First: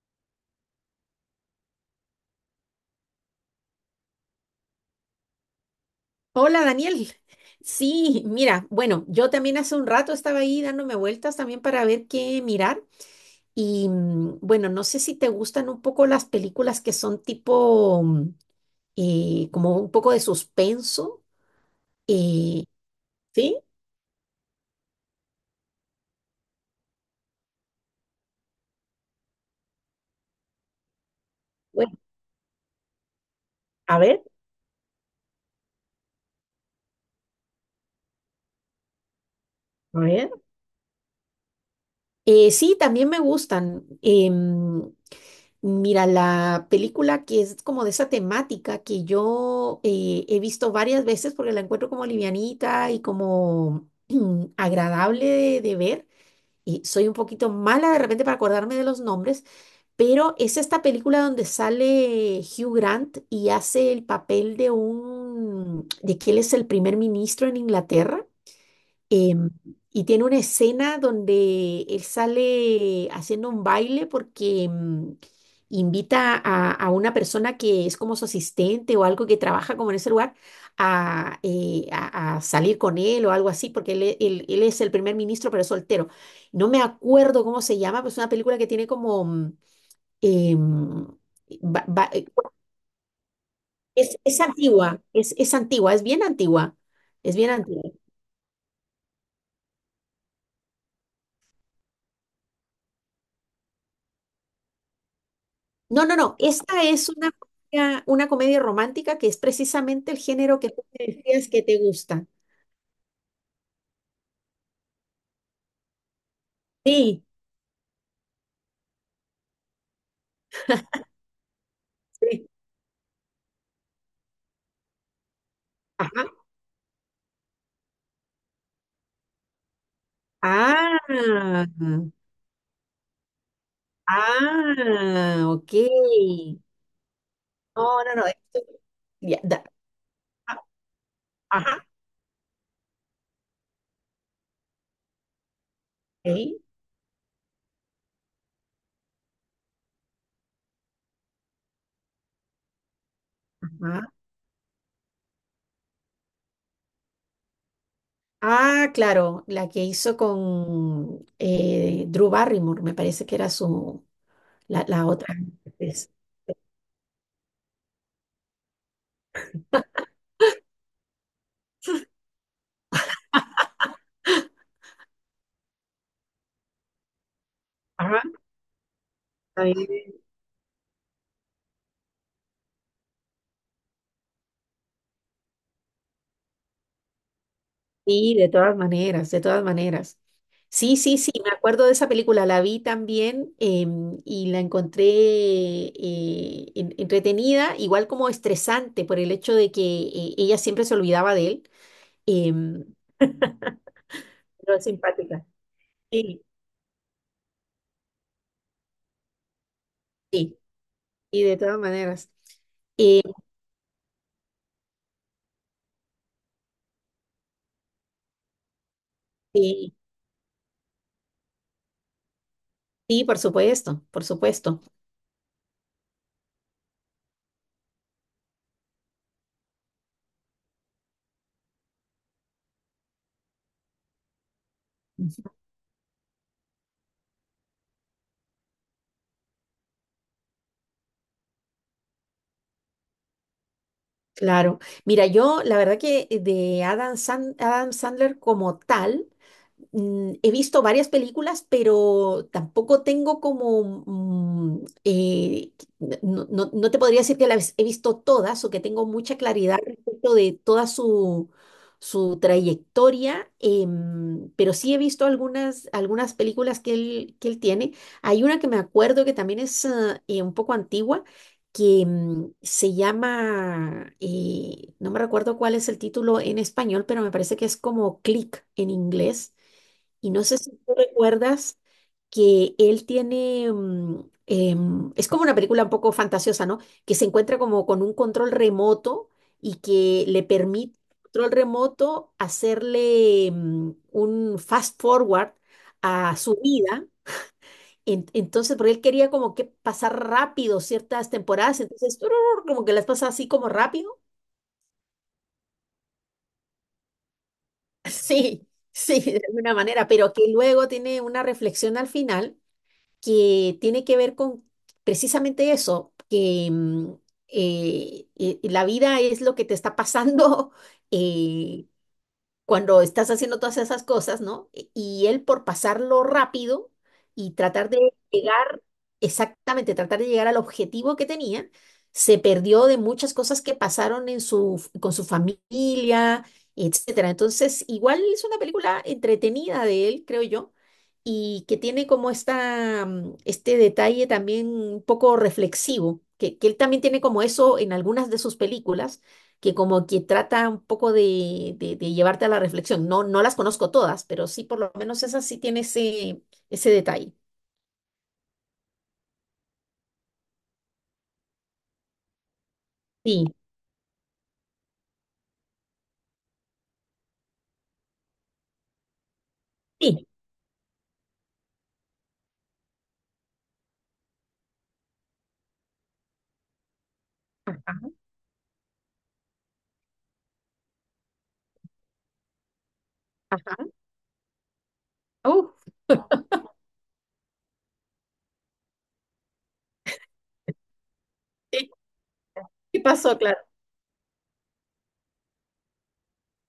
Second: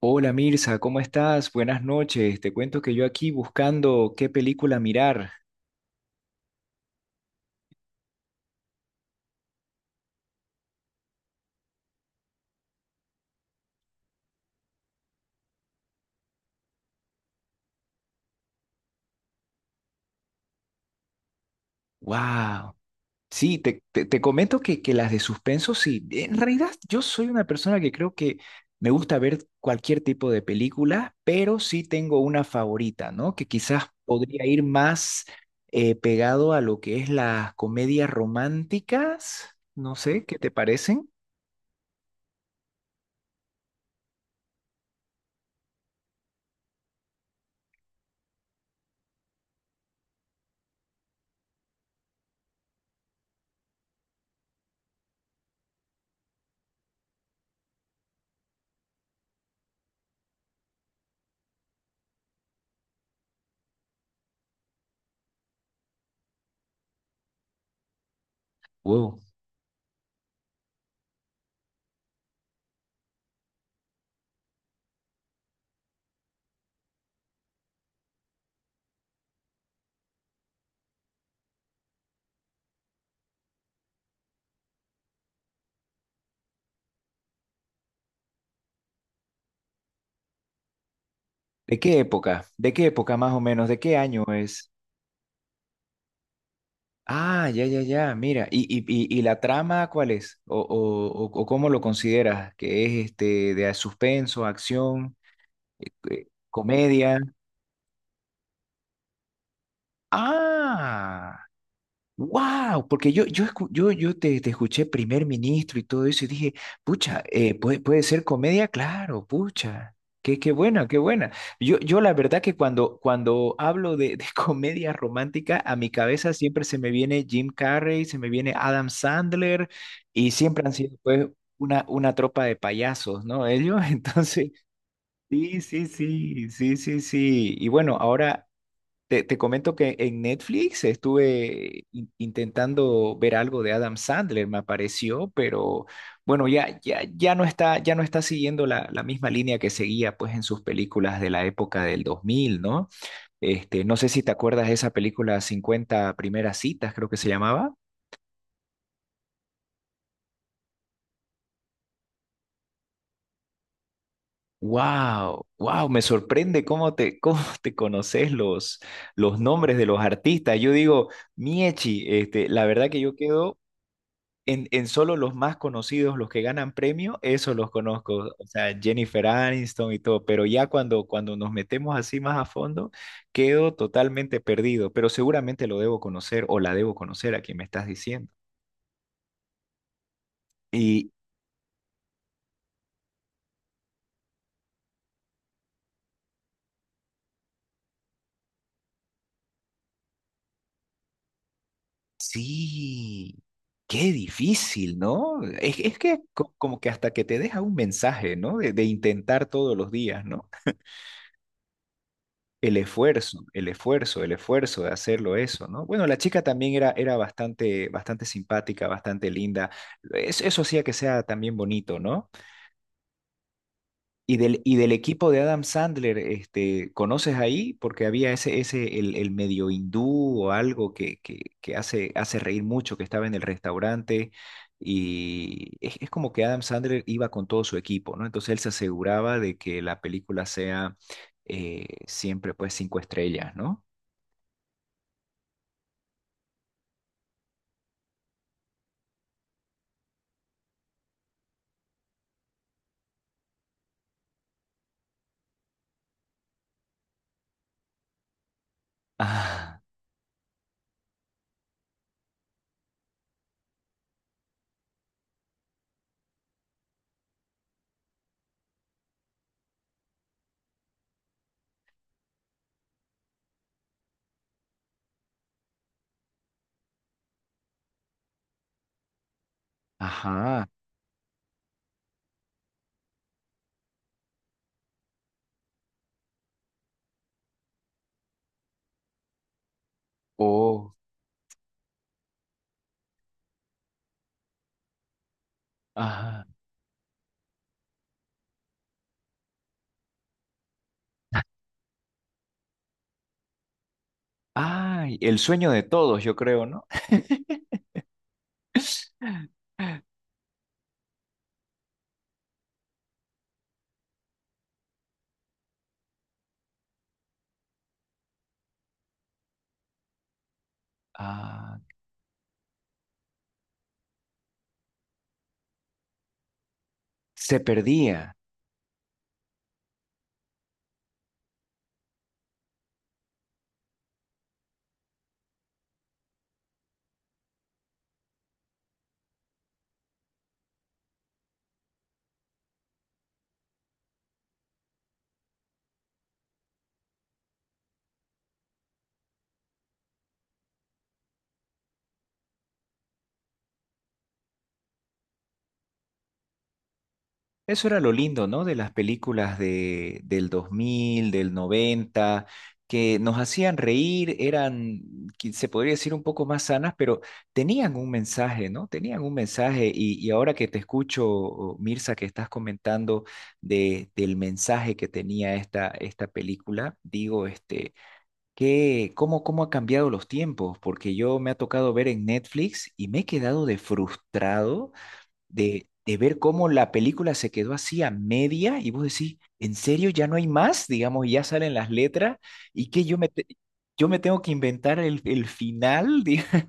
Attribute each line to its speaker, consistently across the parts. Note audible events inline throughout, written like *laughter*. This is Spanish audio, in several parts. Speaker 1: Hola Mirza, ¿cómo estás? Buenas noches. Te cuento que yo aquí buscando qué película mirar.
Speaker 2: Hola Daniel. Sí, mira, bueno, yo también hace un rato estaba ahí dándome vueltas también para ver qué mirar y bueno, no sé si te gustan un poco las películas que son tipo como un poco de suspenso. eh,
Speaker 1: ¡Wow! Sí,
Speaker 2: sí,
Speaker 1: te comento que las de suspenso, sí. En realidad, yo soy una persona que creo que me gusta ver cualquier tipo de película, pero sí
Speaker 2: bueno,
Speaker 1: tengo una favorita, ¿no? Que quizás
Speaker 2: a ver,
Speaker 1: podría ir más pegado a lo que es las comedias románticas. No
Speaker 2: a
Speaker 1: sé,
Speaker 2: ver.
Speaker 1: ¿qué te parecen?
Speaker 2: Sí, también me gustan. Mira, la película que es como de esa temática que yo he visto varias veces porque la encuentro como livianita y como *clears throat* agradable de ver. Y soy un poquito mala de repente para acordarme de los nombres, pero es esta película donde sale Hugh Grant y hace el papel de un, de que él es el primer ministro en Inglaterra.
Speaker 1: Wow.
Speaker 2: Em, y tiene una escena donde él sale haciendo un baile porque invita a una persona que es como su asistente o algo que trabaja como en ese lugar a, a salir con él o algo así, porque él, él es el primer ministro pero es soltero. No me acuerdo cómo se llama, pero es una película que tiene como... mm, em,
Speaker 1: ¿De
Speaker 2: va-
Speaker 1: qué
Speaker 2: va-
Speaker 1: época? ¿De qué época más o menos? ¿De qué
Speaker 2: es,
Speaker 1: año
Speaker 2: es
Speaker 1: es?
Speaker 2: antigua, es, es antigua, es bien antigua, es
Speaker 1: Ah,
Speaker 2: bien
Speaker 1: ya, ya,
Speaker 2: antigua.
Speaker 1: ya, mira, ¿y la trama cuál es? ¿O cómo lo consideras? ¿Que es este de suspenso, acción,
Speaker 2: No, no, no. Esta es
Speaker 1: comedia?
Speaker 2: una, una comedia romántica que es precisamente el género que tú me
Speaker 1: Ah.
Speaker 2: decías que te gusta.
Speaker 1: Wow, porque yo, escu- yo te escuché primer ministro y todo eso y dije, pucha,
Speaker 2: Sí,
Speaker 1: puede ser comedia, claro, pucha, qué buena, qué buena. Yo la verdad
Speaker 2: sí.
Speaker 1: que cuando hablo de *laughs* comedia romántica, a mi cabeza
Speaker 2: Ajá.
Speaker 1: siempre se me viene Jim Carrey, se me viene Adam Sandler y siempre han sido pues
Speaker 2: Ah,
Speaker 1: una tropa de payasos, ¿no? Ellos, *laughs* entonces,
Speaker 2: ah,
Speaker 1: sí,
Speaker 2: ok.
Speaker 1: sí, sí, sí, sí, sí. Y bueno,
Speaker 2: No, no, no.
Speaker 1: ahora... Te
Speaker 2: Ya, da-
Speaker 1: comento que en
Speaker 2: ah,
Speaker 1: Netflix estuve
Speaker 2: ajá,
Speaker 1: in- intentando ver algo de Adam Sandler, me apareció, pero bueno,
Speaker 2: ok,
Speaker 1: ya no está siguiendo la, la misma línea que seguía pues en sus películas de la época del 2000, ¿no? Este, no
Speaker 2: ajá.
Speaker 1: sé si te acuerdas de esa película 50 primeras citas, creo que se llamaba.
Speaker 2: Ah, claro, la que hizo con Drew Barrymore, me parece que era su, la otra
Speaker 1: Wow, wow, me
Speaker 2: actriz.
Speaker 1: sorprende cómo te, *laughs* cómo te conoces los nombres de los artistas. Yo digo, Miechi, este, la verdad que yo quedo. En solo los más conocidos, los que ganan premio, eso los conozco,
Speaker 2: Ajá,
Speaker 1: o sea, Jennifer
Speaker 2: está
Speaker 1: Aniston y
Speaker 2: bien.
Speaker 1: todo, pero ya cuando nos metemos así más a fondo, quedo totalmente perdido, pero seguramente lo debo conocer o la debo conocer a quien me estás diciendo.
Speaker 2: Sí, de todas maneras. Sí,
Speaker 1: Y
Speaker 2: sí, sí, me acuerdo de esa película, la vi también y la encontré entretenida, igual como estresante por el hecho de que ella siempre se olvidaba de él, em,
Speaker 1: sí, qué
Speaker 2: pero es
Speaker 1: difícil, ¿no?
Speaker 2: simpática.
Speaker 1: Es que
Speaker 2: Sí,
Speaker 1: co- como que hasta que te deja un mensaje, ¿no? De intentar todos los días, ¿no?
Speaker 2: sí, y de todas maneras.
Speaker 1: El esfuerzo, el esfuerzo, el esfuerzo de hacerlo eso, ¿no? Bueno, la chica también era, era bastante, bastante simpática, bastante linda.
Speaker 2: Sí,
Speaker 1: Es- eso hacía que sea también bonito, ¿no?
Speaker 2: sí, por supuesto, por
Speaker 1: Y
Speaker 2: supuesto.
Speaker 1: del equipo de Adam Sandler, este, ¿conoces ahí? Porque había ese, el medio hindú o algo que hace, hace reír mucho, que estaba en el restaurante.
Speaker 2: Ujú.
Speaker 1: Y es como que Adam Sandler iba con todo su equipo, ¿no? Entonces él se aseguraba de que la película sea siempre pues 5 estrellas, ¿no?
Speaker 2: Claro. Mira, yo la verdad que Adam Sandler como tal, he visto varias películas, pero tampoco tengo como, no te podría decir que las he visto todas o que tengo mucha claridad
Speaker 1: Ah,
Speaker 2: respecto de toda su, su trayectoria. Pero sí he visto algunas, algunas películas que él tiene. Hay una que me acuerdo que también es un poco antigua, que se llama, no me recuerdo cuál es el título en español, pero me parece que es como Click en inglés. Y no sé
Speaker 1: ajá.
Speaker 2: si tú recuerdas que él tiene, es como una película un poco fantasiosa, ¿no? Que se encuentra como con un control remoto y que le
Speaker 1: Oh,
Speaker 2: permite al control remoto hacerle un fast forward a
Speaker 1: ajá.
Speaker 2: su vida. Entonces, porque él quería como que pasar rápido ciertas temporadas, entonces tururur, como que las pasa así como rápido.
Speaker 1: Ay, el sueño de todos, yo creo, ¿no? *gasps*
Speaker 2: *laughs* Sí,
Speaker 1: *laughs*
Speaker 2: sí, de alguna manera, pero que luego tiene una reflexión al final que tiene que ver con precisamente eso, que la vida es lo que te está pasando *laughs*
Speaker 1: Ah,
Speaker 2: eh, cuando estás haciendo todas esas cosas, ¿no? Y él por pasarlo rápido y
Speaker 1: se perdía.
Speaker 2: llegar tratar de llegar al objetivo que tenía, se perdió de muchas cosas que pasaron en su, con su familia, etcétera. Entonces, igual es una película entretenida de él, creo yo, y que tiene como esta, este detalle también un poco reflexivo, que él también tiene como eso en algunas de sus películas, que como que trata un poco de llevarte a la reflexión. No, no las conozco todas, pero sí por lo menos esa sí tiene ese, ese detalle.
Speaker 1: Eso era lo lindo, ¿no? De las películas de, del 2000, del 90, que nos
Speaker 2: Sí,
Speaker 1: hacían reír, eran, qui- se podría decir, un poco más sanas, pero tenían un mensaje, ¿no? Tenían un mensaje.
Speaker 2: sí.
Speaker 1: Y ahora que te escucho, Mirza, que estás comentando de, del mensaje que tenía esta, esta película, digo, este...
Speaker 2: Ajá.
Speaker 1: ¿Qué, cómo, cómo ha cambiado los tiempos? Porque yo me ha tocado ver en Netflix y me he quedado de
Speaker 2: Ajá.
Speaker 1: frustrado
Speaker 2: Uf,
Speaker 1: de ver cómo la película se quedó así a media y vos decís, ¿en serio ya no hay más? Digamos, ya salen
Speaker 2: ¿qué,
Speaker 1: las letras y
Speaker 2: qué
Speaker 1: que yo me,
Speaker 2: pasó,
Speaker 1: te-
Speaker 2: claro?
Speaker 1: yo me tengo que inventar el final. *laughs*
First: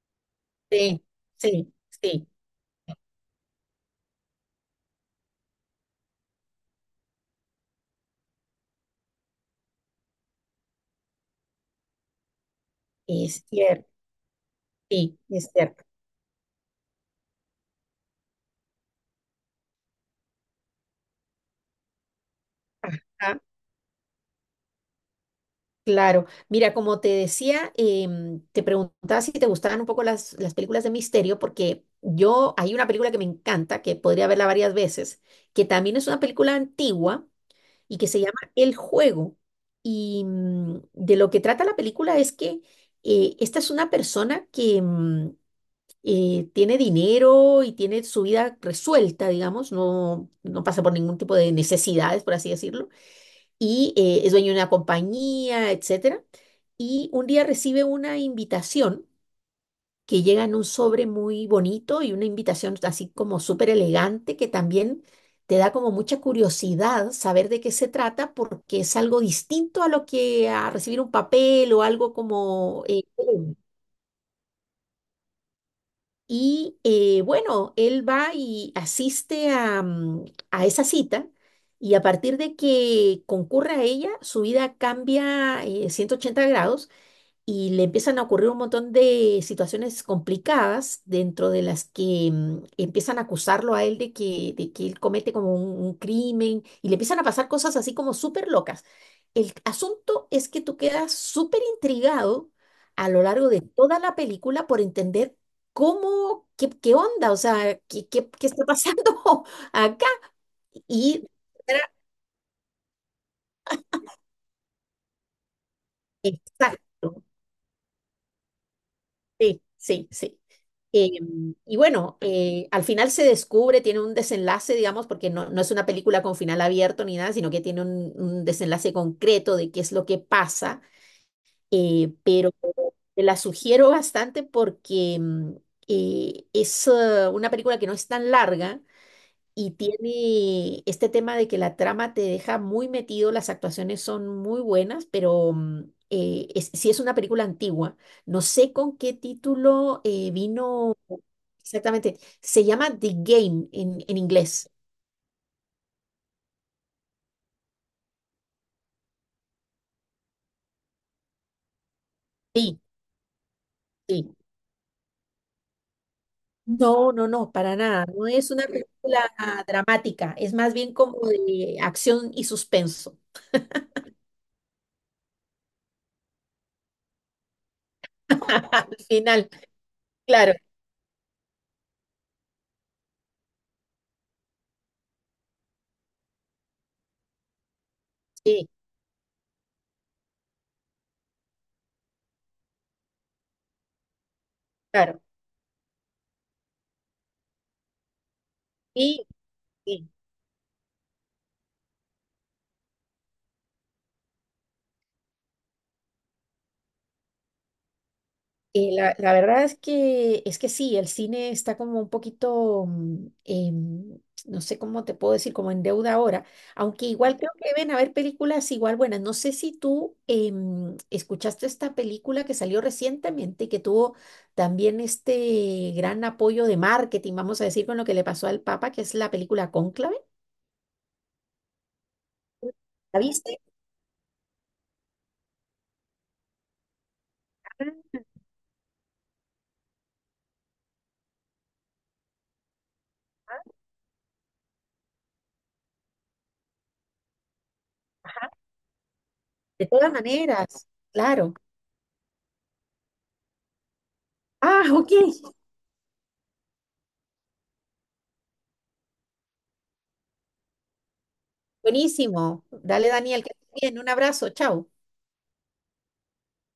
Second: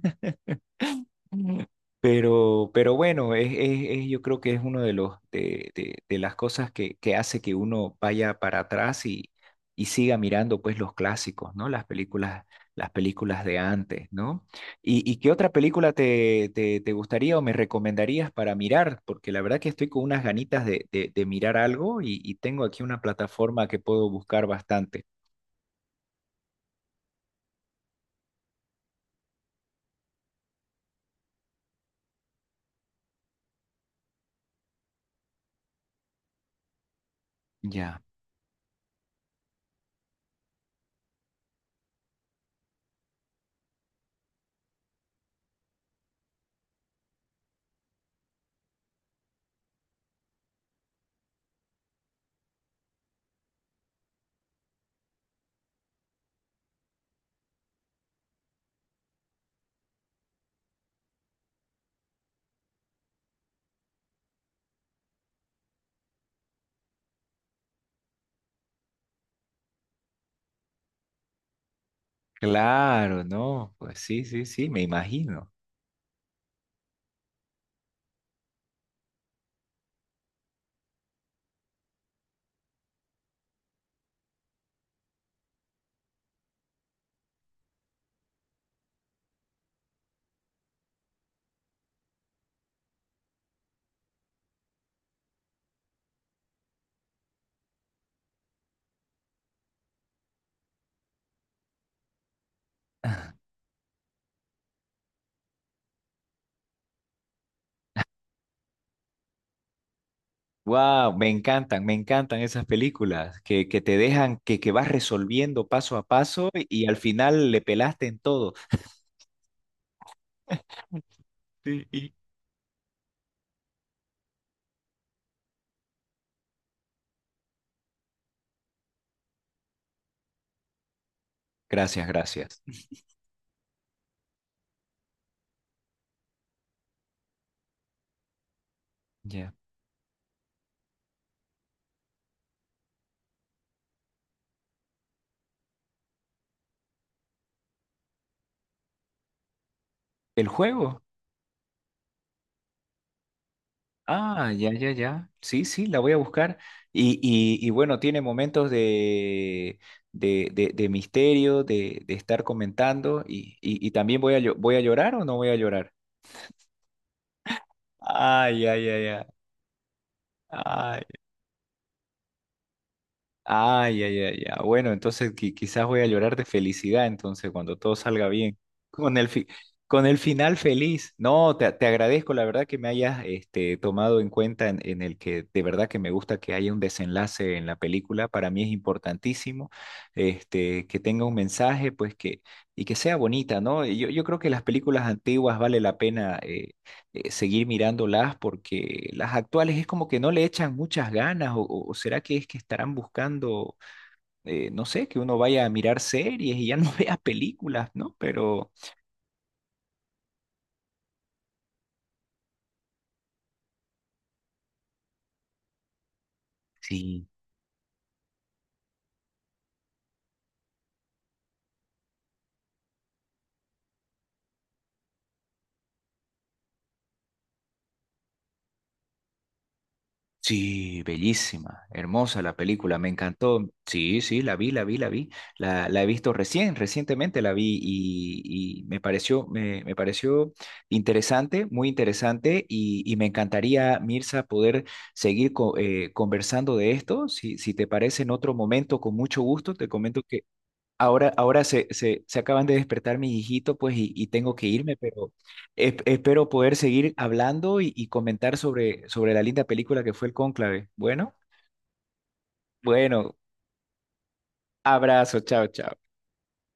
Speaker 2: Sí, sí, sí,
Speaker 1: Pero bueno, es- yo creo que es uno de los de las cosas que hace que uno vaya para atrás y siga mirando pues los clásicos, ¿no? Las
Speaker 2: sí,
Speaker 1: películas
Speaker 2: es
Speaker 1: de
Speaker 2: cierto,
Speaker 1: antes, ¿no? Y
Speaker 2: sí,
Speaker 1: qué otra
Speaker 2: es cierto.
Speaker 1: película te gustaría o me recomendarías para mirar? Porque la verdad que estoy con unas ganitas de mirar algo y tengo aquí una
Speaker 2: Ajá,
Speaker 1: plataforma que puedo buscar bastante.
Speaker 2: claro. Mira, como te decía, te preguntaba si te gustaban un poco las películas de misterio, porque yo, hay una película que me encanta, que podría verla varias veces, que también es una película antigua y
Speaker 1: Ya,
Speaker 2: que se llama El Juego. Y de lo que trata la película es que esta es una persona que... mm, tiene dinero y tiene su vida resuelta, digamos, no, no pasa por ningún tipo de necesidades, por así decirlo, y es dueño de una compañía, etcétera. Y un día recibe una invitación que llega en un sobre muy bonito y una invitación así como súper elegante que también te da como mucha curiosidad saber de qué se trata porque es algo distinto a lo que a recibir un papel o algo como...
Speaker 1: claro, no, pues sí, sí, sí, me imagino.
Speaker 2: Y bueno, él va y asiste a, a esa cita y a partir de que concurre a ella, su vida cambia 180 grados y le empiezan a ocurrir un montón de situaciones complicadas dentro de las que empiezan a acusarlo a él de que él comete como un crimen y le empiezan a pasar cosas así como súper locas. El asunto es que tú quedas súper intrigado a lo largo de toda la película por entender cómo, qué, qué onda, o sea, qué, qué, qué está pasando *laughs* acá.
Speaker 1: Wow,
Speaker 2: Y era-
Speaker 1: me encantan esas películas que te dejan, que vas resolviendo paso a paso y, al
Speaker 2: exacto,
Speaker 1: final le pelaste en todo.
Speaker 2: sí, sí, sí. Eh, y
Speaker 1: Sí, y-
Speaker 2: bueno, al final se descubre, tiene un desenlace, digamos, porque no, no es una película con final abierto ni nada, sino que tiene un desenlace concreto de qué es lo que pasa,
Speaker 1: gracias,
Speaker 2: pero
Speaker 1: gracias.
Speaker 2: te la sugiero bastante porque es una película que no es tan larga
Speaker 1: Ya.
Speaker 2: y tiene este tema de que la trama te deja muy metido, las actuaciones son muy buenas, pero es, sí es una película antigua. No sé con qué título
Speaker 1: ¿El
Speaker 2: vino
Speaker 1: juego?
Speaker 2: exactamente. Se llama The Game en
Speaker 1: Ah,
Speaker 2: inglés.
Speaker 1: ya, ya, ya. Sí, sí, la voy a buscar. Y bueno, tiene momentos de, de misterio, de estar
Speaker 2: Sí,
Speaker 1: comentando. Y también
Speaker 2: sí.
Speaker 1: voy a, llo- voy a llorar o no voy a llorar.
Speaker 2: No, no, no, para nada. No es
Speaker 1: Ay,
Speaker 2: una
Speaker 1: ay, ay, ay.
Speaker 2: película dramática, es más bien
Speaker 1: Ay.
Speaker 2: como de acción y suspenso.
Speaker 1: Ay, ay, ay, ya. Bueno, entonces qui- quizás voy a llorar de felicidad, entonces, cuando todo salga bien.
Speaker 2: *laughs* Al
Speaker 1: Con el fi-
Speaker 2: final,
Speaker 1: con el
Speaker 2: claro,
Speaker 1: final feliz. No, te agradezco, la verdad, que me hayas este, tomado en cuenta en el que de verdad que me gusta que haya un desenlace en la película. Para mí es
Speaker 2: sí,
Speaker 1: importantísimo este, que tenga un mensaje, pues que, y que sea bonita, ¿no? Y yo creo que las películas
Speaker 2: claro.
Speaker 1: antiguas vale la pena seguir mirándolas porque
Speaker 2: Sí,
Speaker 1: las actuales es como
Speaker 2: sí.
Speaker 1: que no le echan muchas ganas o será que es que estarán buscando, no sé, que uno vaya a mirar series y ya no *laughs* vea películas, ¿no? Pero
Speaker 2: Y la verdad es que sí, el cine está como un poquito, no sé cómo te puedo decir, como en deuda ahora, aunque
Speaker 1: sí.
Speaker 2: igual creo que deben haber películas igual buenas. No sé si tú escuchaste esta película que salió recientemente y que tuvo también este gran apoyo de marketing, vamos a decir, con lo que le pasó al Papa, que es la película Cónclave.
Speaker 1: Sí, bellísima, hermosa la película, me
Speaker 2: ¿La viste?
Speaker 1: encantó. Sí, sí, la vi, la vi, la vi. La he visto recién, recientemente la vi
Speaker 2: Ah.
Speaker 1: y me pareció, me pareció interesante, muy interesante y me encantaría, Mirza, poder seguir co- conversando de esto. Si, si te parece en
Speaker 2: Ajá.
Speaker 1: otro momento, con mucho gusto,
Speaker 2: De
Speaker 1: te
Speaker 2: todas
Speaker 1: comento que.
Speaker 2: maneras,
Speaker 1: Ahora,
Speaker 2: claro.
Speaker 1: ahora se, se acaban de despertar mis hijitos, pues, y tengo que
Speaker 2: Ah,
Speaker 1: irme,
Speaker 2: ok.
Speaker 1: pero es- espero poder seguir hablando y comentar sobre, sobre la linda película que fue El Cónclave. Bueno,
Speaker 2: Buenísimo. Dale,
Speaker 1: bueno,
Speaker 2: Daniel, que estés bien. Un abrazo. Chao.
Speaker 1: abrazo, chao, chao.